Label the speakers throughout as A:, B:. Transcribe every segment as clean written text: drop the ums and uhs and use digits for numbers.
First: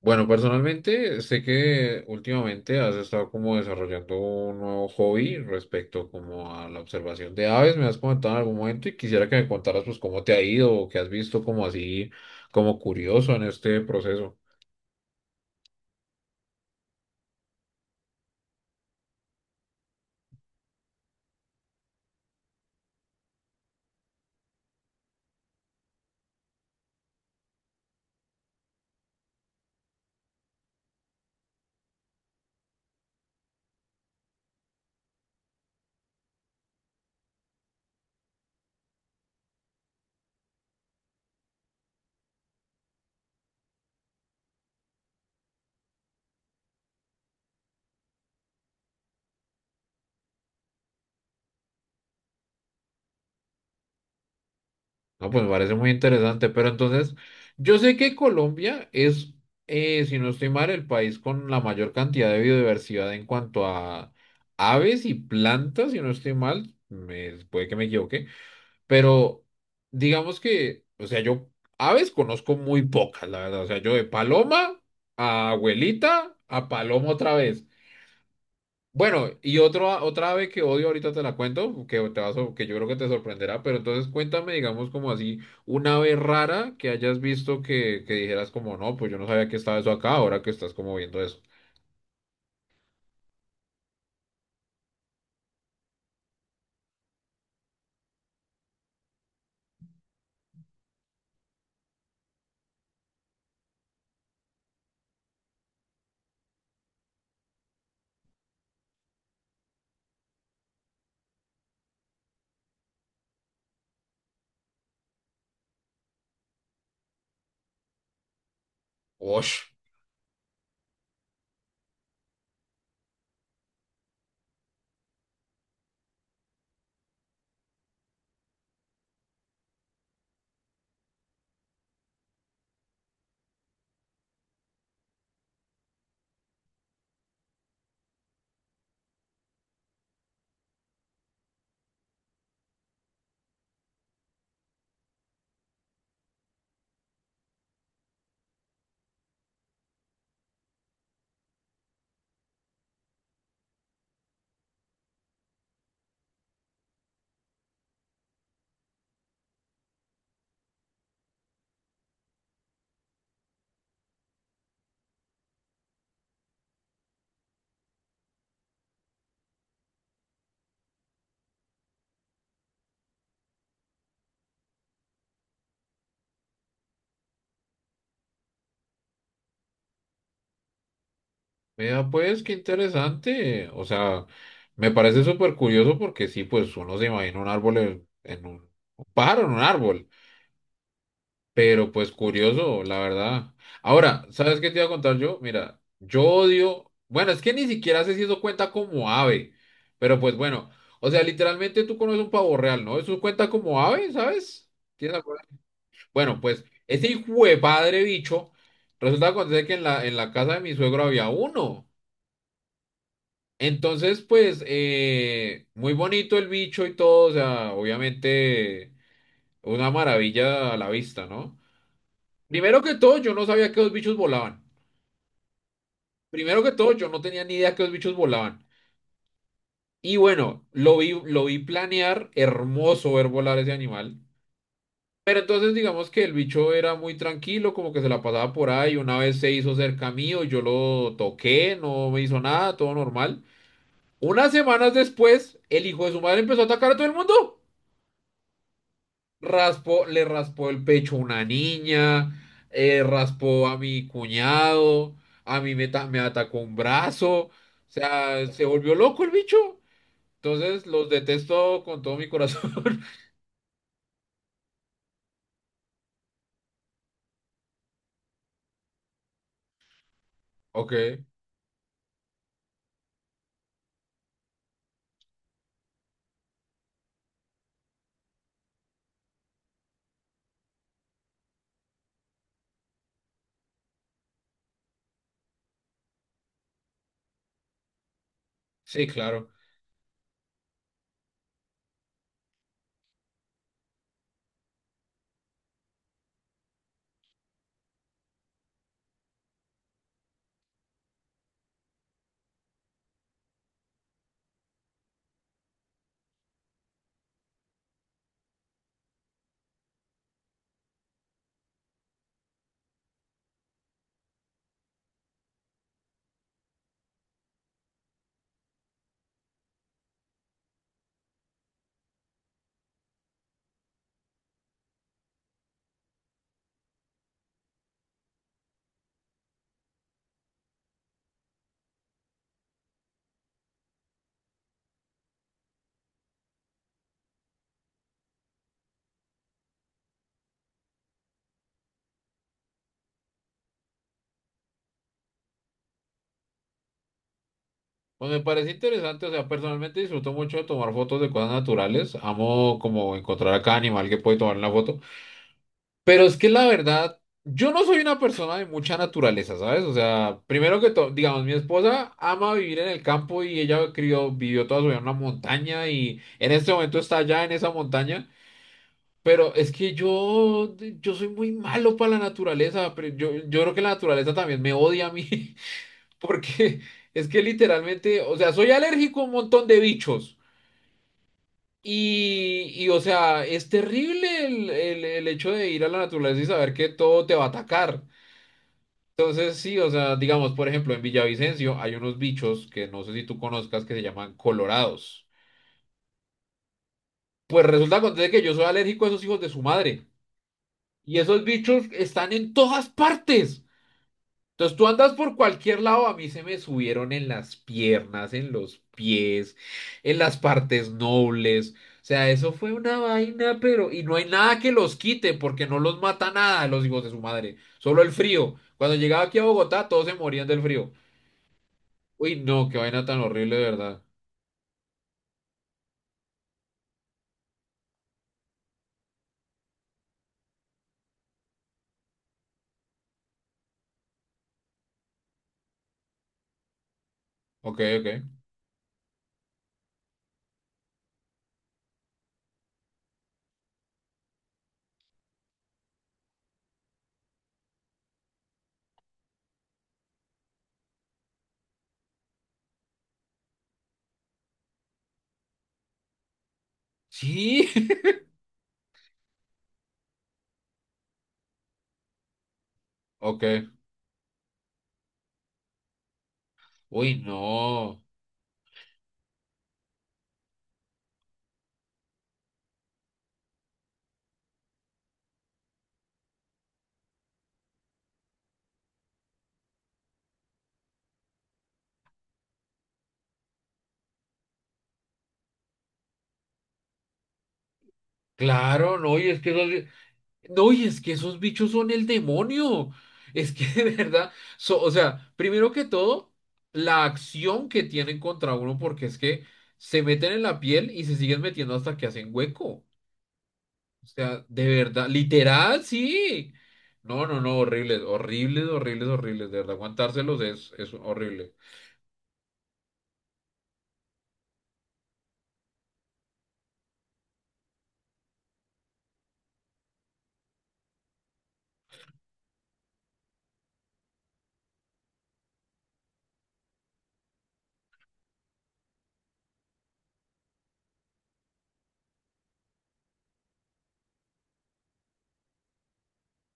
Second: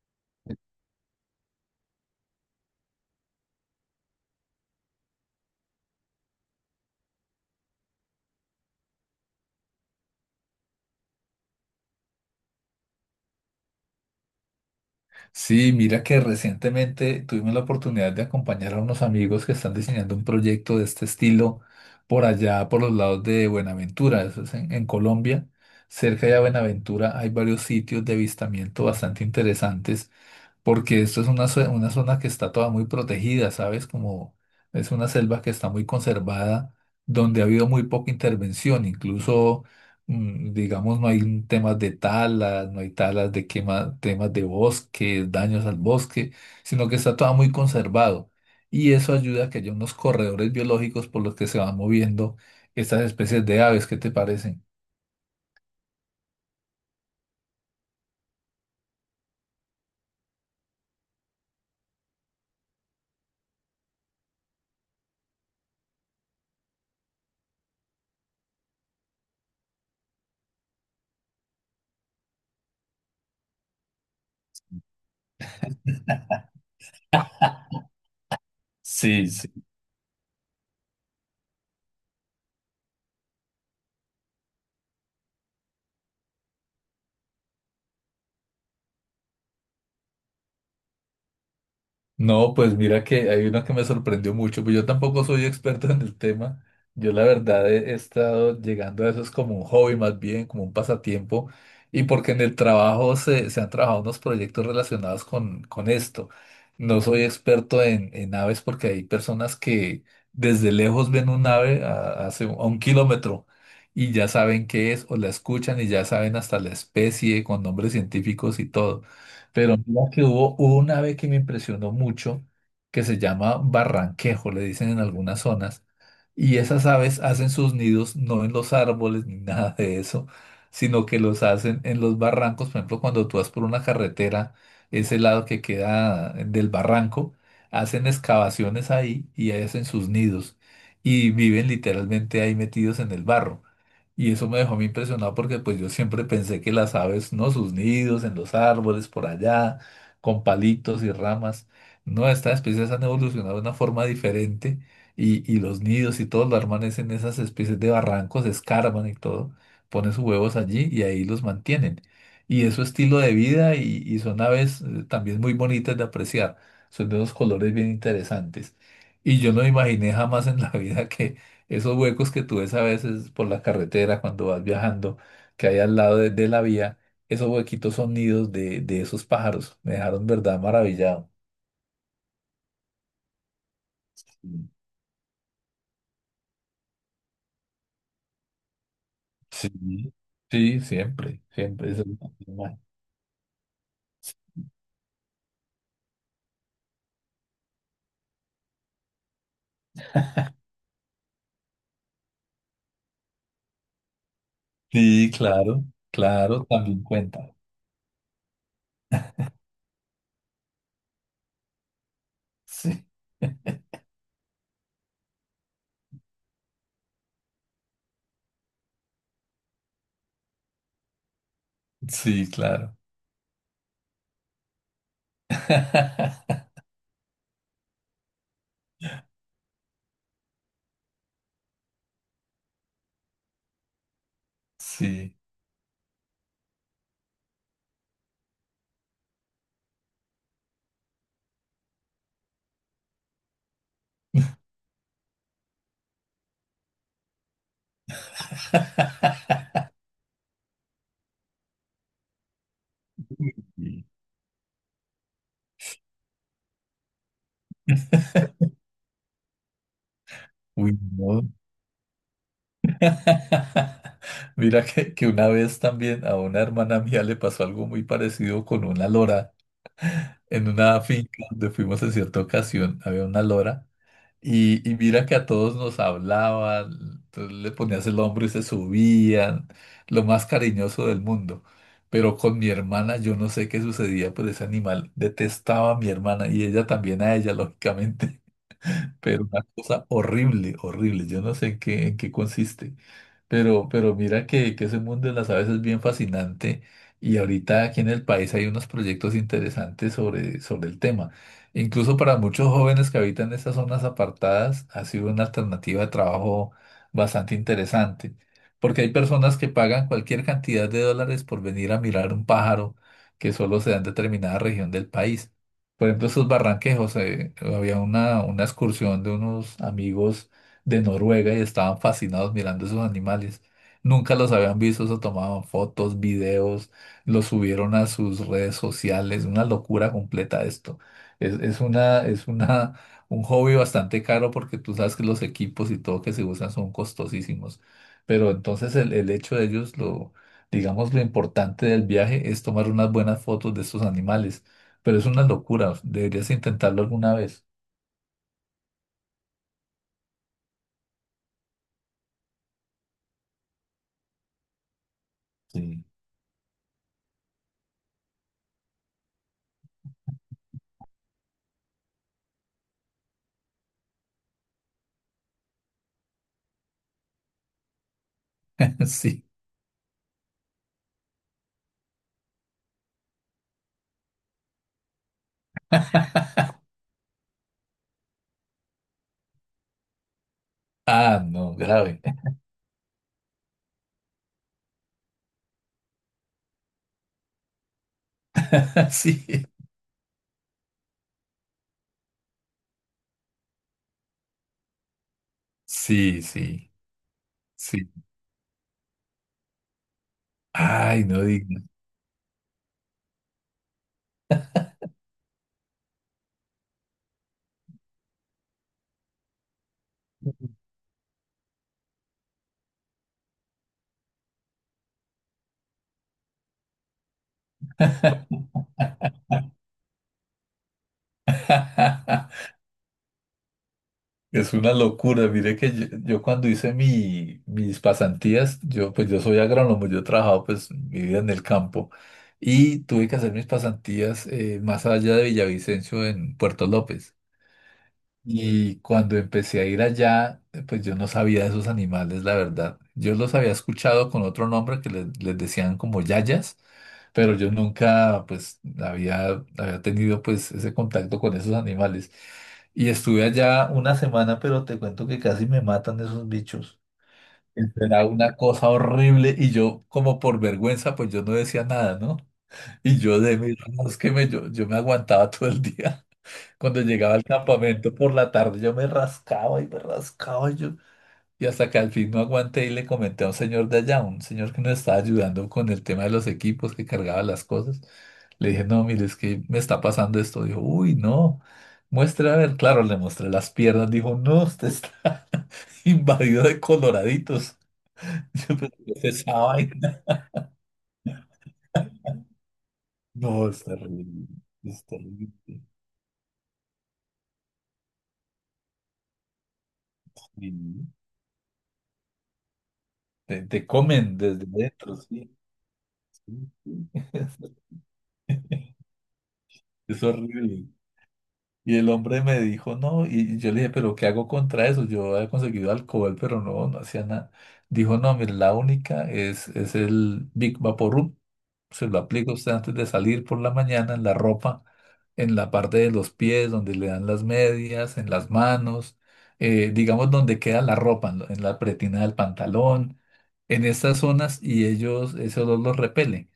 A: Bueno, personalmente sé que últimamente has estado como desarrollando un nuevo hobby respecto como a la observación de aves, me has comentado en algún momento y quisiera que me contaras pues cómo te ha ido o qué has visto como así, como curioso en este proceso.
B: Sí, mira que recientemente tuvimos la oportunidad de acompañar a unos amigos que están diseñando un proyecto de este estilo por allá, por los lados de Buenaventura, eso es en Colombia. Cerca de Buenaventura hay varios sitios de avistamiento bastante interesantes porque esto es una zona que está toda muy protegida, ¿sabes? Como es una selva que está muy conservada, donde ha habido muy poca intervención, incluso, digamos, no hay temas de talas, no hay talas de quema, temas de bosque, daños al bosque, sino que está toda muy conservado. Y eso ayuda a que haya unos corredores biológicos por los que se van moviendo estas especies de aves, ¿qué te parecen?
A: No, pues me parece muy interesante, pero entonces yo sé que Colombia es, si no estoy mal, el país con la mayor cantidad de biodiversidad en cuanto a aves y plantas, si no estoy mal, me, puede que me equivoque. Pero digamos que, o sea, yo aves conozco muy pocas, la verdad. O sea, yo de paloma a abuelita a paloma otra vez. Bueno, y otro, otra ave que odio ahorita te la cuento, que yo creo que te sorprenderá, pero entonces cuéntame, digamos, como así, una ave rara que hayas visto que dijeras como, no, pues yo no sabía que estaba eso acá, ahora que estás como viendo eso.
B: No, pues mira que hay una que me sorprendió mucho, pues yo tampoco soy experto en el tema. Yo la verdad he estado llegando a eso, es como un hobby más bien, como un pasatiempo, y porque en el trabajo se han trabajado unos proyectos relacionados con esto. No soy experto en aves porque hay personas que desde lejos ven un ave a 1 kilómetro y ya saben qué es o la escuchan y ya saben hasta la especie con nombres científicos y todo.
A: Osh.
B: Pero mira que hubo una ave que me impresionó mucho, que se llama barranquejo, le dicen en algunas zonas, y esas aves hacen sus nidos no en los árboles ni nada de eso, sino que los hacen en los barrancos. Por ejemplo, cuando tú vas por una carretera, ese lado que queda del barranco, hacen excavaciones ahí y ahí hacen sus nidos y viven literalmente ahí metidos en el barro. Y eso me dejó a mí impresionado porque pues yo siempre pensé que las aves, ¿no? Sus nidos en los árboles, por allá, con palitos y ramas. No, estas especies han evolucionado de una forma diferente y los nidos y todo lo arman es en esas especies de barrancos, escarban y todo, ponen sus huevos allí y ahí los mantienen. Y es su estilo de vida y son aves también muy bonitas de apreciar. Son de unos colores bien interesantes. Y yo no imaginé jamás en la vida esos huecos que tú ves a veces por la carretera cuando vas viajando, que hay al lado de la vía, esos huequitos son nidos de esos pájaros. Me dejaron, verdad, maravillado.
A: Mira, pues qué interesante. O sea,
B: Mm.
A: me parece súper curioso porque sí, pues uno se imagina un árbol en un pájaro en un
B: Sí,
A: árbol,
B: sí, siempre, siempre.
A: pero
B: Eso es
A: pues
B: lo que
A: curioso, la verdad. Ahora, ¿sabes qué te iba a contar yo? Mira, yo odio, bueno, es que ni siquiera sé si eso cuenta como ave, pero pues bueno, o sea, literalmente tú conoces un pavo real, ¿no? Eso cuenta como ave, ¿sabes? ¿Tienes
B: sí,
A: alguna-
B: claro,
A: Bueno, pues
B: claro, también
A: ese hijo
B: cuenta.
A: de padre bicho, resulta que acontece que en la casa de mi suegro había uno.
B: Sí,
A: Entonces, pues, muy bonito el bicho y todo, o sea, obviamente una maravilla a la vista, ¿no?
B: sí,
A: Primero que
B: claro.
A: todo, yo no sabía que los bichos volaban. Primero que todo, yo no tenía ni idea que los bichos volaban. Y bueno, lo vi planear, hermoso ver volar ese animal.
B: Sí.
A: Pero entonces, digamos que el bicho era muy tranquilo, como que se la pasaba por ahí. Una vez se hizo cerca mío, yo lo toqué, no me hizo nada, todo normal. Unas semanas después, el hijo de su madre empezó a atacar a todo el mundo. Le raspó el pecho a una niña, raspó a
B: Uy,
A: mi cuñado, a mí me, ta- me atacó un brazo, o sea, se volvió loco el bicho. Entonces
B: uy,
A: los
B: no,
A: detesto con todo mi corazón.
B: mira que una vez también a una hermana mía le pasó algo muy parecido con una lora en una
A: Ok,
B: finca donde fuimos en cierta ocasión, había una lora y mira que a todos nos hablaban, entonces le ponías el hombro y se subían, lo más cariñoso del mundo. Pero con mi hermana yo no sé qué sucedía, pues ese animal detestaba a mi hermana y ella también a ella, lógicamente,
A: sí,
B: pero
A: claro.
B: una cosa horrible, horrible, yo no sé en qué consiste. Pero mira que ese mundo de las aves es bien fascinante y ahorita aquí en el país hay unos proyectos interesantes sobre el tema. Incluso para muchos jóvenes que habitan estas zonas apartadas ha sido una alternativa de trabajo bastante interesante, porque hay personas que pagan cualquier cantidad de dólares por venir a mirar un pájaro que solo se da en determinada región del país. Por ejemplo, esos barranquejos, había una excursión de unos amigos de Noruega y estaban fascinados mirando esos animales. Nunca los habían visto, se tomaban fotos, videos, los subieron a sus redes sociales, una locura completa esto. Es, es una, es una, un hobby bastante caro porque tú sabes que los equipos y todo que se usan son costosísimos. Pero entonces el hecho de ellos, lo, digamos, lo importante del viaje es tomar unas buenas fotos de estos animales. Pero es una locura, deberías intentarlo alguna vez.
A: Pues me parece interesante, o sea, personalmente disfruto mucho de tomar fotos de cosas naturales. Amo como encontrar a cada animal que puede tomar una foto.
B: Sí.
A: Pero es que la verdad, yo no soy una persona de mucha naturaleza, ¿sabes? O sea, primero que todo, digamos, mi esposa ama vivir en el campo y ella crió, vivió toda su vida en una montaña y en este momento está allá en esa montaña.
B: Sí.
A: Pero es que yo soy muy malo para la naturaleza, pero yo creo que la naturaleza también me odia a mí, porque es que literalmente, o sea, soy alérgico a un montón de bichos.
B: Ah, no, grave.
A: O sea, es terrible el hecho de ir a la naturaleza y saber que todo te va a atacar. Entonces,
B: Sí,
A: sí, o sea, digamos, por ejemplo, en Villavicencio hay unos bichos que no sé si tú conozcas que se llaman colorados.
B: sí, sí,
A: Pues resulta
B: sí.
A: acontece que yo soy alérgico a esos hijos de su madre. Y
B: Ay, no
A: esos
B: digas.
A: bichos están en todas partes. Entonces tú andas por cualquier lado, a mí se me subieron en las piernas, en los pies, en las partes nobles. O sea, eso fue una vaina, pero... Y no hay nada que los quite, porque no los mata nada los hijos de su madre. Solo el frío. Cuando llegaba aquí a Bogotá, todos se morían del frío. Uy, no, qué vaina tan horrible, de verdad.
B: Es una locura. Mire que yo cuando hice mis pasantías, yo pues yo soy agrónomo, yo he trabajado pues mi vida en el campo y tuve que hacer mis pasantías más allá de Villavicencio en Puerto López.
A: Ok, ok.
B: Y cuando empecé a ir allá, pues yo no sabía de esos animales, la verdad. Yo los había escuchado con otro nombre que les decían como yayas, pero yo nunca pues había tenido pues ese contacto con esos animales. Y estuve allá una semana, pero te cuento que casi me matan esos bichos.
A: Sí.
B: Era una cosa horrible y yo como por vergüenza pues yo no decía nada, ¿no? Y yo
A: Ok.
B: de mis que me, yo me aguantaba todo el día. Cuando
A: Uy,
B: llegaba al
A: no.
B: campamento por la tarde, yo me rascaba y yo. Y hasta que al fin no aguanté y le comenté a un señor de allá, un señor que nos estaba ayudando con el tema de los equipos, que cargaba las cosas. Le dije, no, mire, es que me está pasando esto. Dijo, uy, no, muestre a ver. Claro, le mostré las piernas. Dijo, no, usted está invadido de coloraditos. Yo "Pero
A: Claro, no,
B: ¿qué
A: y es que
B: esa
A: esos,
B: vaina?".
A: no, y es que esos bichos son el demonio. Es que
B: No,
A: de
B: es
A: verdad,
B: terrible,
A: o
B: es
A: sea, primero
B: terrible.
A: que todo, la acción que tienen contra uno, porque es que se meten en la
B: Sí.
A: piel y se siguen metiendo hasta que hacen hueco.
B: Te
A: O
B: comen
A: sea,
B: desde
A: de verdad,
B: dentro, sí.
A: literal, sí.
B: Sí, sí.
A: No, no, no, horribles, horribles, horribles, horribles. De verdad,
B: Es
A: aguantárselos
B: horrible.
A: es horrible.
B: Y el hombre me dijo, no, y yo le dije, pero ¿qué hago contra eso? Yo había conseguido alcohol, pero no, no hacía nada. Dijo, no, mire, la única es el Big vaporum. Se lo aplica usted antes de salir por la mañana en la ropa, en la parte de los pies, donde le dan las medias, en las manos, digamos donde queda la ropa, en la pretina del pantalón, en estas zonas, y ellos, ese olor los repele.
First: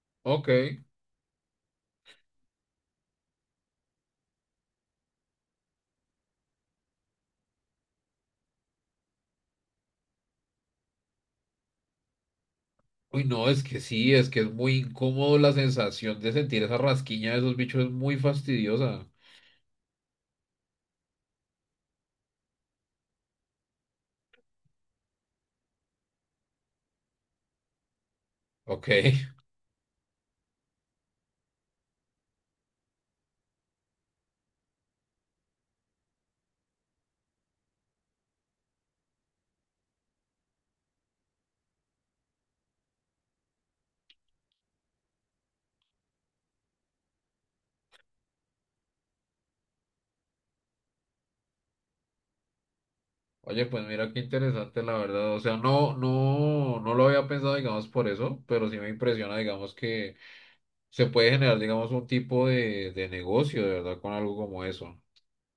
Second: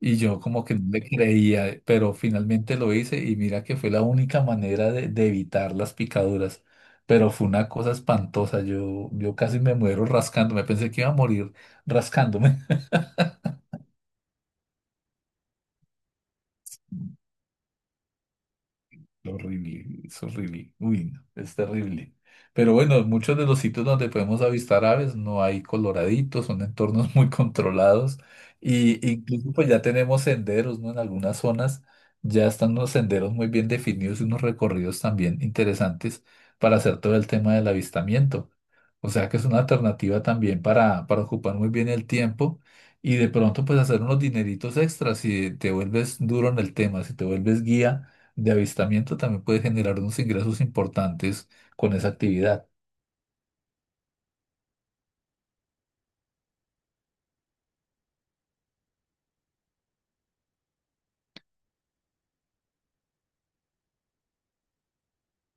B: Y yo
A: Ok.
B: como que no le creía, pero finalmente lo hice y mira que fue la única manera de evitar las picaduras. Pero fue una cosa espantosa, yo casi me muero rascándome, pensé que iba a morir rascándome.
A: Uy, no, es que sí, es que es muy incómodo la sensación de sentir esa rasquiña de esos bichos, es muy fastidiosa.
B: Horrible, es horrible. Uy, no, es terrible. Pero bueno, en muchos de los sitios donde podemos avistar aves no hay coloraditos, son entornos muy controlados.
A: Ok.
B: Y incluso pues ya tenemos senderos, ¿no? En algunas zonas ya están unos senderos muy bien definidos y unos recorridos también interesantes para hacer todo el tema del avistamiento. O sea que es una alternativa también para ocupar muy bien el tiempo y de pronto pues hacer unos dineritos extras si te vuelves duro en el tema, si te vuelves guía de avistamiento también puede generar unos ingresos importantes con esa actividad.
A: Oye, pues mira qué interesante, la verdad. O sea, no, no, no lo había pensado, digamos, por eso, pero sí me impresiona, digamos, que se puede generar, digamos, un tipo de negocio, de verdad, con algo como eso.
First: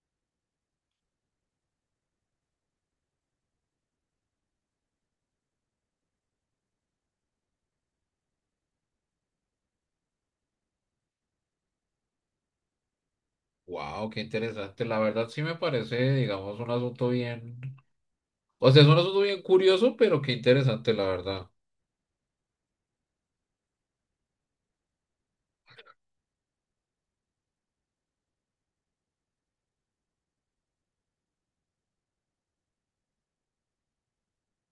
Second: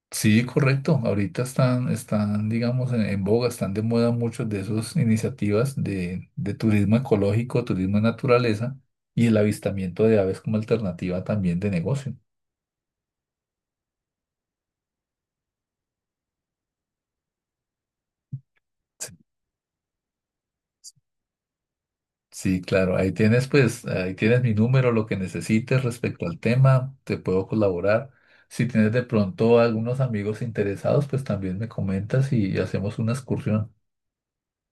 B: Sí, correcto. Ahorita están, están, digamos, en boga, están de moda muchas de esas iniciativas de turismo ecológico, turismo de naturaleza y el avistamiento de aves como alternativa también de negocio.
A: Wow, qué interesante. La verdad sí me parece, digamos, un asunto bien. O sea, es un
B: Sí,
A: asunto bien curioso, pero qué interesante, la verdad.
B: sí, claro, ahí tienes pues, ahí tienes mi número, lo que necesites respecto al tema, te puedo colaborar. Si tienes de pronto algunos amigos interesados, pues también me comentas y hacemos una excursión.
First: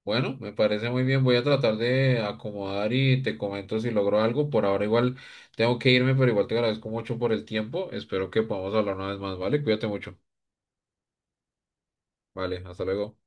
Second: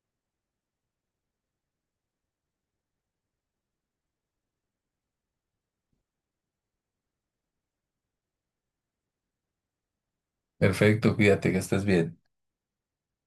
A: Bueno, me parece muy bien. Voy a tratar de acomodar y te comento si logro algo. Por ahora igual tengo que irme, pero igual te agradezco mucho por el tiempo. Espero que podamos hablar una vez más, ¿vale? Cuídate mucho.
B: Perfecto, cuídate, que estés bien.
A: Vale, hasta luego.